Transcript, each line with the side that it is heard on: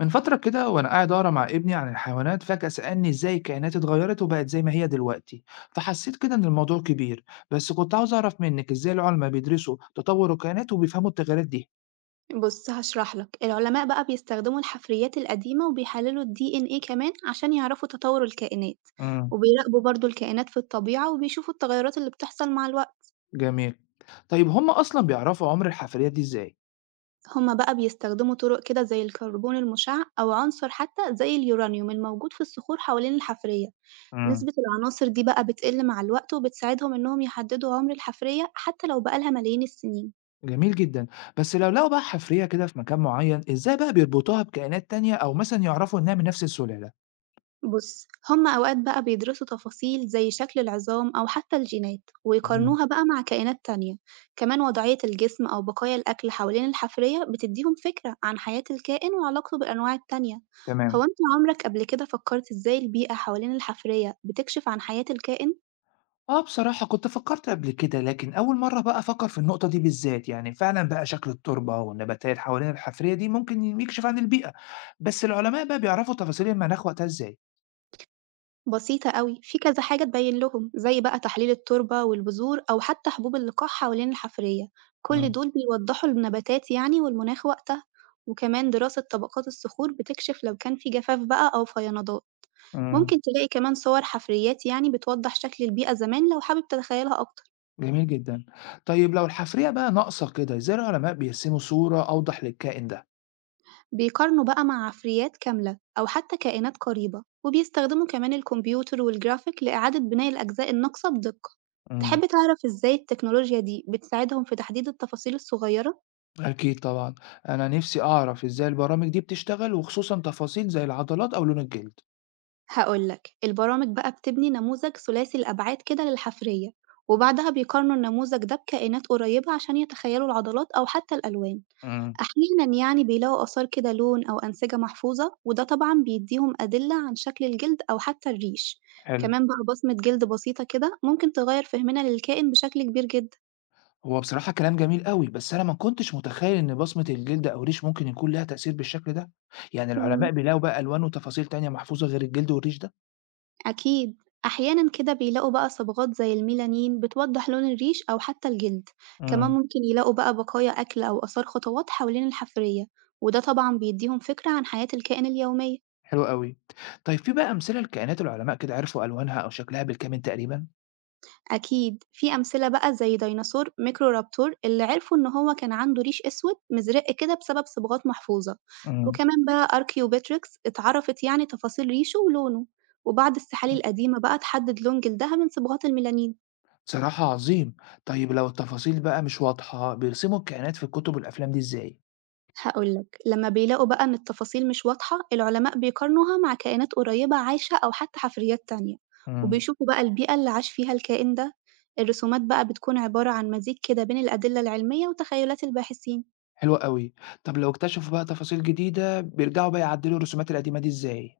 left: من فترة كده وأنا قاعد أقرأ مع ابني عن الحيوانات، فجأة سألني إزاي الكائنات اتغيرت وبقت زي ما هي دلوقتي. فحسيت كده إن الموضوع كبير. بس كنت عاوز أعرف منك إزاي العلماء بيدرسوا تطور الكائنات وبيفهموا التغيرات دي.
right: بُص، هاشرح لك. العلماء بقى بيستخدموا الحفريات القديمة وبيحللوا الDNA كمان عشان يعرفوا تطور الكائنات.
left: امم.
right: وبيراقبوا برضه الكائنات في الطبيعة وبيشوفوا التغيرات اللي بتحصل مع الوقت.
left: جميل. طيب، هم أصلا بيعرفوا عمر الحفريات دي إزاي؟
right: هُم بقى بيستخدموا طرق كده زي الكربون المشع أو عنصر حتى زي اليورانيوم الموجود في الصخور حوالين الحفرية.
left: امم.
right: نسبة العناصر دي بقى بتقل مع الوقت وبتساعدهم إنهم يحددوا عمر الحفرية حتى لو بقى لها ملايين السنين.
left: جميل جدا. بس لو لقوا بقى حفرية كده في مكان معين، إزاي بقى بيربطوها بكائنات تانية أو مثلا يعرفوا إنها من نفس السلالة؟
right: بُص، هم أوقات بقى بيدرسوا تفاصيل زي شكل العظام أو حتى الجينات،
left: مم.
right: ويقارنوها بقى مع كائنات تانية. كمان وضعية الجسم أو بقايا الأكل حوالين الحفرية بتديهم فكرة عن حياة الكائن وعلاقته بالأنواع التانية. هو
left: تمام.
right: أنت عمرك قبل كده فكرت إزاي البيئة حوالين الحفرية بتكشف عن حياة الكائن؟
left: آه، بصراحة كنت فكرت قبل كده، لكن أول مرة بقى أفكر في النقطة دي بالذات. يعني فعلا بقى شكل التربة والنباتات حوالين الحفرية دي ممكن يكشف عن البيئة. بس العلماء بقى بيعرفوا تفاصيل المناخ وقتها إزاي؟
right: بسيطة أوي، في كذا حاجة تبين لهم، زي بقى تحليل التربة والبذور أو حتى حبوب اللقاح حوالين الحفرية، كل
left: مم.
right: دول بيوضحوا النباتات يعني والمناخ وقتها. وكمان دراسة طبقات الصخور بتكشف لو كان في جفاف بقى أو فيضانات.
left: مم.
right: ممكن تلاقي كمان صور حفريات يعني بتوضح شكل البيئة زمان لو حابب تتخيلها أكتر.
left: جميل جدا. طيب، لو الحفرية بقى ناقصة كده، إزاي العلماء بيرسموا صورة أوضح للكائن ده؟
right: بيقارنوا بقى مع عفريات كاملة أو حتى كائنات قريبة وبيستخدموا كمان الكمبيوتر والجرافيك لإعادة بناء الأجزاء الناقصة بدقة. تحب
left: مم.
right: تعرف إزاي التكنولوجيا دي بتساعدهم في تحديد التفاصيل الصغيرة؟
left: أكيد طبعا. أنا نفسي أعرف إزاي البرامج دي بتشتغل وخصوصا تفاصيل زي العضلات أو لون الجلد.
right: هقولك، البرامج بقى بتبني نموذج ثلاثي الأبعاد كده للحفرية، وبعدها بيقارنوا النموذج ده بكائنات قريبة عشان يتخيلوا العضلات أو حتى الألوان.
left: مم.
right: أحيانًا يعني بيلاقوا آثار كده لون أو أنسجة محفوظة، وده طبعًا بيديهم أدلة عن شكل الجلد أو حتى الريش.
left: حلو.
right: كمان بقى بصمة جلد بسيطة كده ممكن تغير فهمنا للكائن بشكل كبير جدًا.
left: هو بصراحة كلام جميل قوي، بس أنا ما كنتش متخيل إن بصمة الجلد أو الريش ممكن يكون لها تأثير بالشكل ده. يعني العلماء
right: إمم،
left: بيلاقوا بقى ألوان وتفاصيل تانية محفوظة غير الجلد والريش ده؟
right: أكيد. أحيانًا كده بيلاقوا بقى صبغات زي الميلانين بتوضح لون الريش أو حتى الجلد. كمان
left: امم.
right: ممكن يلاقوا بقى بقايا أكل أو آثار خطوات حوالين الحفرية، وده طبعًا بيديهم فكرة عن حياة الكائن اليومية.
left: حلو قوي. طيب، في بقى أمثلة لكائنات العلماء كده عرفوا ألوانها أو شكلها بالكامل تقريبا؟
right: أكيد، في أمثلة بقى زي ديناصور ميكرورابتور اللي عرفوا إن هو كان عنده ريش أسود مزرق كده بسبب صبغات محفوظة.
left: امم.
right: وكمان بقى أركيوبيتريكس اتعرفت يعني تفاصيل ريشه ولونه، وبعض السحالي القديمة بقى اتحدد لون جلدها من صبغات الميلانين.
left: صراحة عظيم. طيب، لو التفاصيل بقى مش واضحة، بيرسموا الكائنات في الكتب والأفلام دي إزاي؟
right: هقولك، لما بيلاقوا بقى إن التفاصيل مش واضحة، العلماء بيقارنوها مع كائنات قريبة عايشة أو حتى حفريات تانية،
left: امم.
right: وبيشوفوا بقى البيئة اللي عاش فيها الكائن ده. الرسومات بقى بتكون عبارة عن مزيج كده بين الأدلة العلمية وتخيلات الباحثين.
left: حلو قوي. طب لو اكتشفوا بقى تفاصيل جديدة، بيرجعوا بقى يعدلوا الرسومات القديمة دي إزاي؟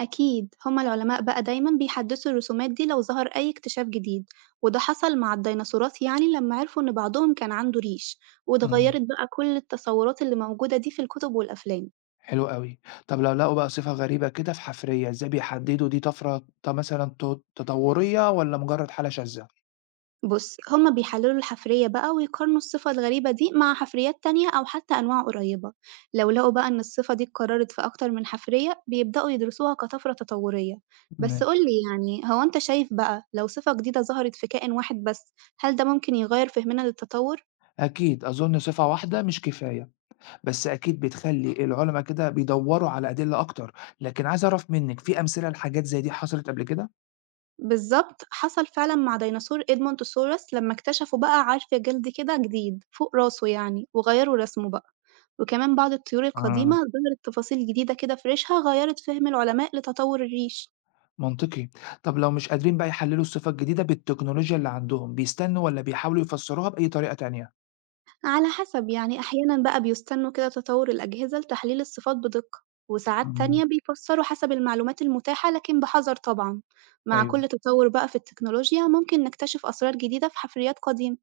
right: أكيد، هُم العلماء بقى دايمًا بيحدّثوا الرسومات دي لو ظهر أي اكتشاف جديد، وده حصل مع الديناصورات يعني لمّا عرفوا إن بعضهم كان عنده ريش، واتغيّرت بقى كل التصورات اللي موجودة دي في الكتب والأفلام.
left: حلو أوي. طب لو لقوا بقى صفة غريبة كده في حفرية، إزاي بيحددوا دي طفرة مثلًا تطورية والّا مجرد حالة شاذة؟
right: بُص، هُم بيحلّلوا الحفرية بقى ويقارنوا الصفة الغريبة دي مع حفريات تانية أو حتى أنواع قريّبة. لو لقوا بقى إن الصفة دي اتكرّرت في أكتر من حفرية، بيبدؤوا يدرسوها كطفرة تطوّرية. بس قُل
left: ماشي.
right: لي يعني، هو أنت شايف بقى لو صفة جديدة ظهرت في كائن واحد بس، هل ده ممكن يغيّر فهمنا للتطوّر؟
left: أكيد، أظن صفة واحدة مش كفاية، بس أكيد بتخلّي العلما كده بيدوّروا على أدلة أكتر، لكن عايز أعرف منِّك في أمثلة لحاجات زي دي حصلت قبل كده؟
right: بالضبط، حصل فعلًا مع ديناصور Edmontosaurus لمّا اكتشفوا بقى عَرْف جلد كده جديد فوق راسه يعني، وغيّروا رسمه بقى. وكمان بعض الطيور القديمة
left: آه.
right: ظهرت تفاصيل جديدة كده في ريشها غيّرت فهم العلماء لتطوّر الريش.
left: منطقي. طب لو مش قادرين بقى يحللوا الصفة الجديدة بالتكنولوجيا اللي عندهم، بيستنوا والّا بيحاولوا يفسروها بأي طريقة تانية؟
right: على حسب يعني، أحيانًا بقى بيستنوا كده تطوّر الأجهزة لتحليل الصفات بدقة، وساعات
left: إمم،
right: تانية بيفسّروا حسب المعلومات المتاحة لكن بحذر طبعًا. مع
left: أيوه.
right: كل تطوّر بقى في التكنولوجيا ممكن نكتشف أسرار جديدة في حفريات قديمة.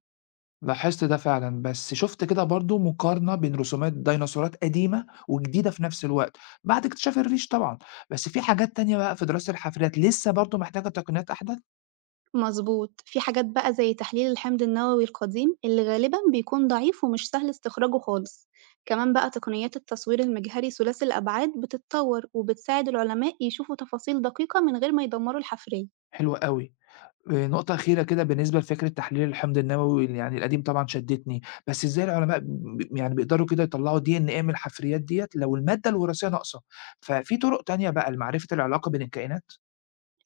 left: لاحظت ده فعلًا، بس شُفت كده برضه مقارنة بين رسومات ديناصورات قديمة وجديدة في نفس الوقت، بعد اكتشاف الريش طبعًا، بس في حاجات تانية بقى في دراسة الحفريات لسه برضه محتاجة تقنيات أحدث؟
right: مضبوط، في حاجات بقى زي تحليل الحمض النووي القديم اللي غالبًا بيكون ضعيف ومش سهل استخراجه خالص. كمان بقى تقنيات التصوير المجهري ثلاثي الأبعاد بتتطور وبتساعد العلماء يشوفوا تفاصيل دقيقة من غير ما يدمروا الحفرية.
left: حلو أوي. نقطة أخيرة كده بالنسبة لفكرة تحليل الحمض النووي يعني القديم طبعًا شدّتني، بس إزاي العلماء يعني بيقدروا كده يطلّعوا DNA من الحفريات ديّة لو المادة الوراثية ناقصة؟ ففي طرق تانية بقى لمعرفة العلاقة بين الكائنات؟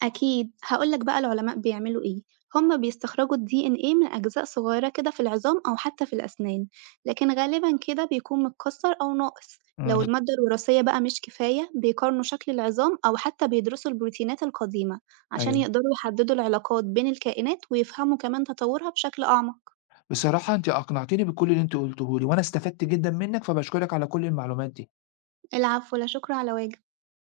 right: أكيد، هاقول لك بقى العلماء بيعملوا إيه. هم بيستخرجوا الDNA من أجزاء صغيرة كده في العظام أو حتى في الأسنان، لكن غالبًا كده بيكون متكسر أو ناقص. لو
left: إمم،
right: المادة الوراثية بقى مش كفاية، بيقارنوا شكل العظام أو حتى بيدرسوا البروتينات القديمة عشان
left: أيوه.
right: يقدروا يحددوا العلاقات بين الكائنات ويفهموا كمان تطورها بشكل أعمق.
left: بصراحة أنتِ أقنعتيني بكل اللي أنتِ قُلتيه لي، وأنا استفدت جدًا منِّك، فباشكرِك على كل المعلومات دي.
right: العفو، لا شكر على واجب.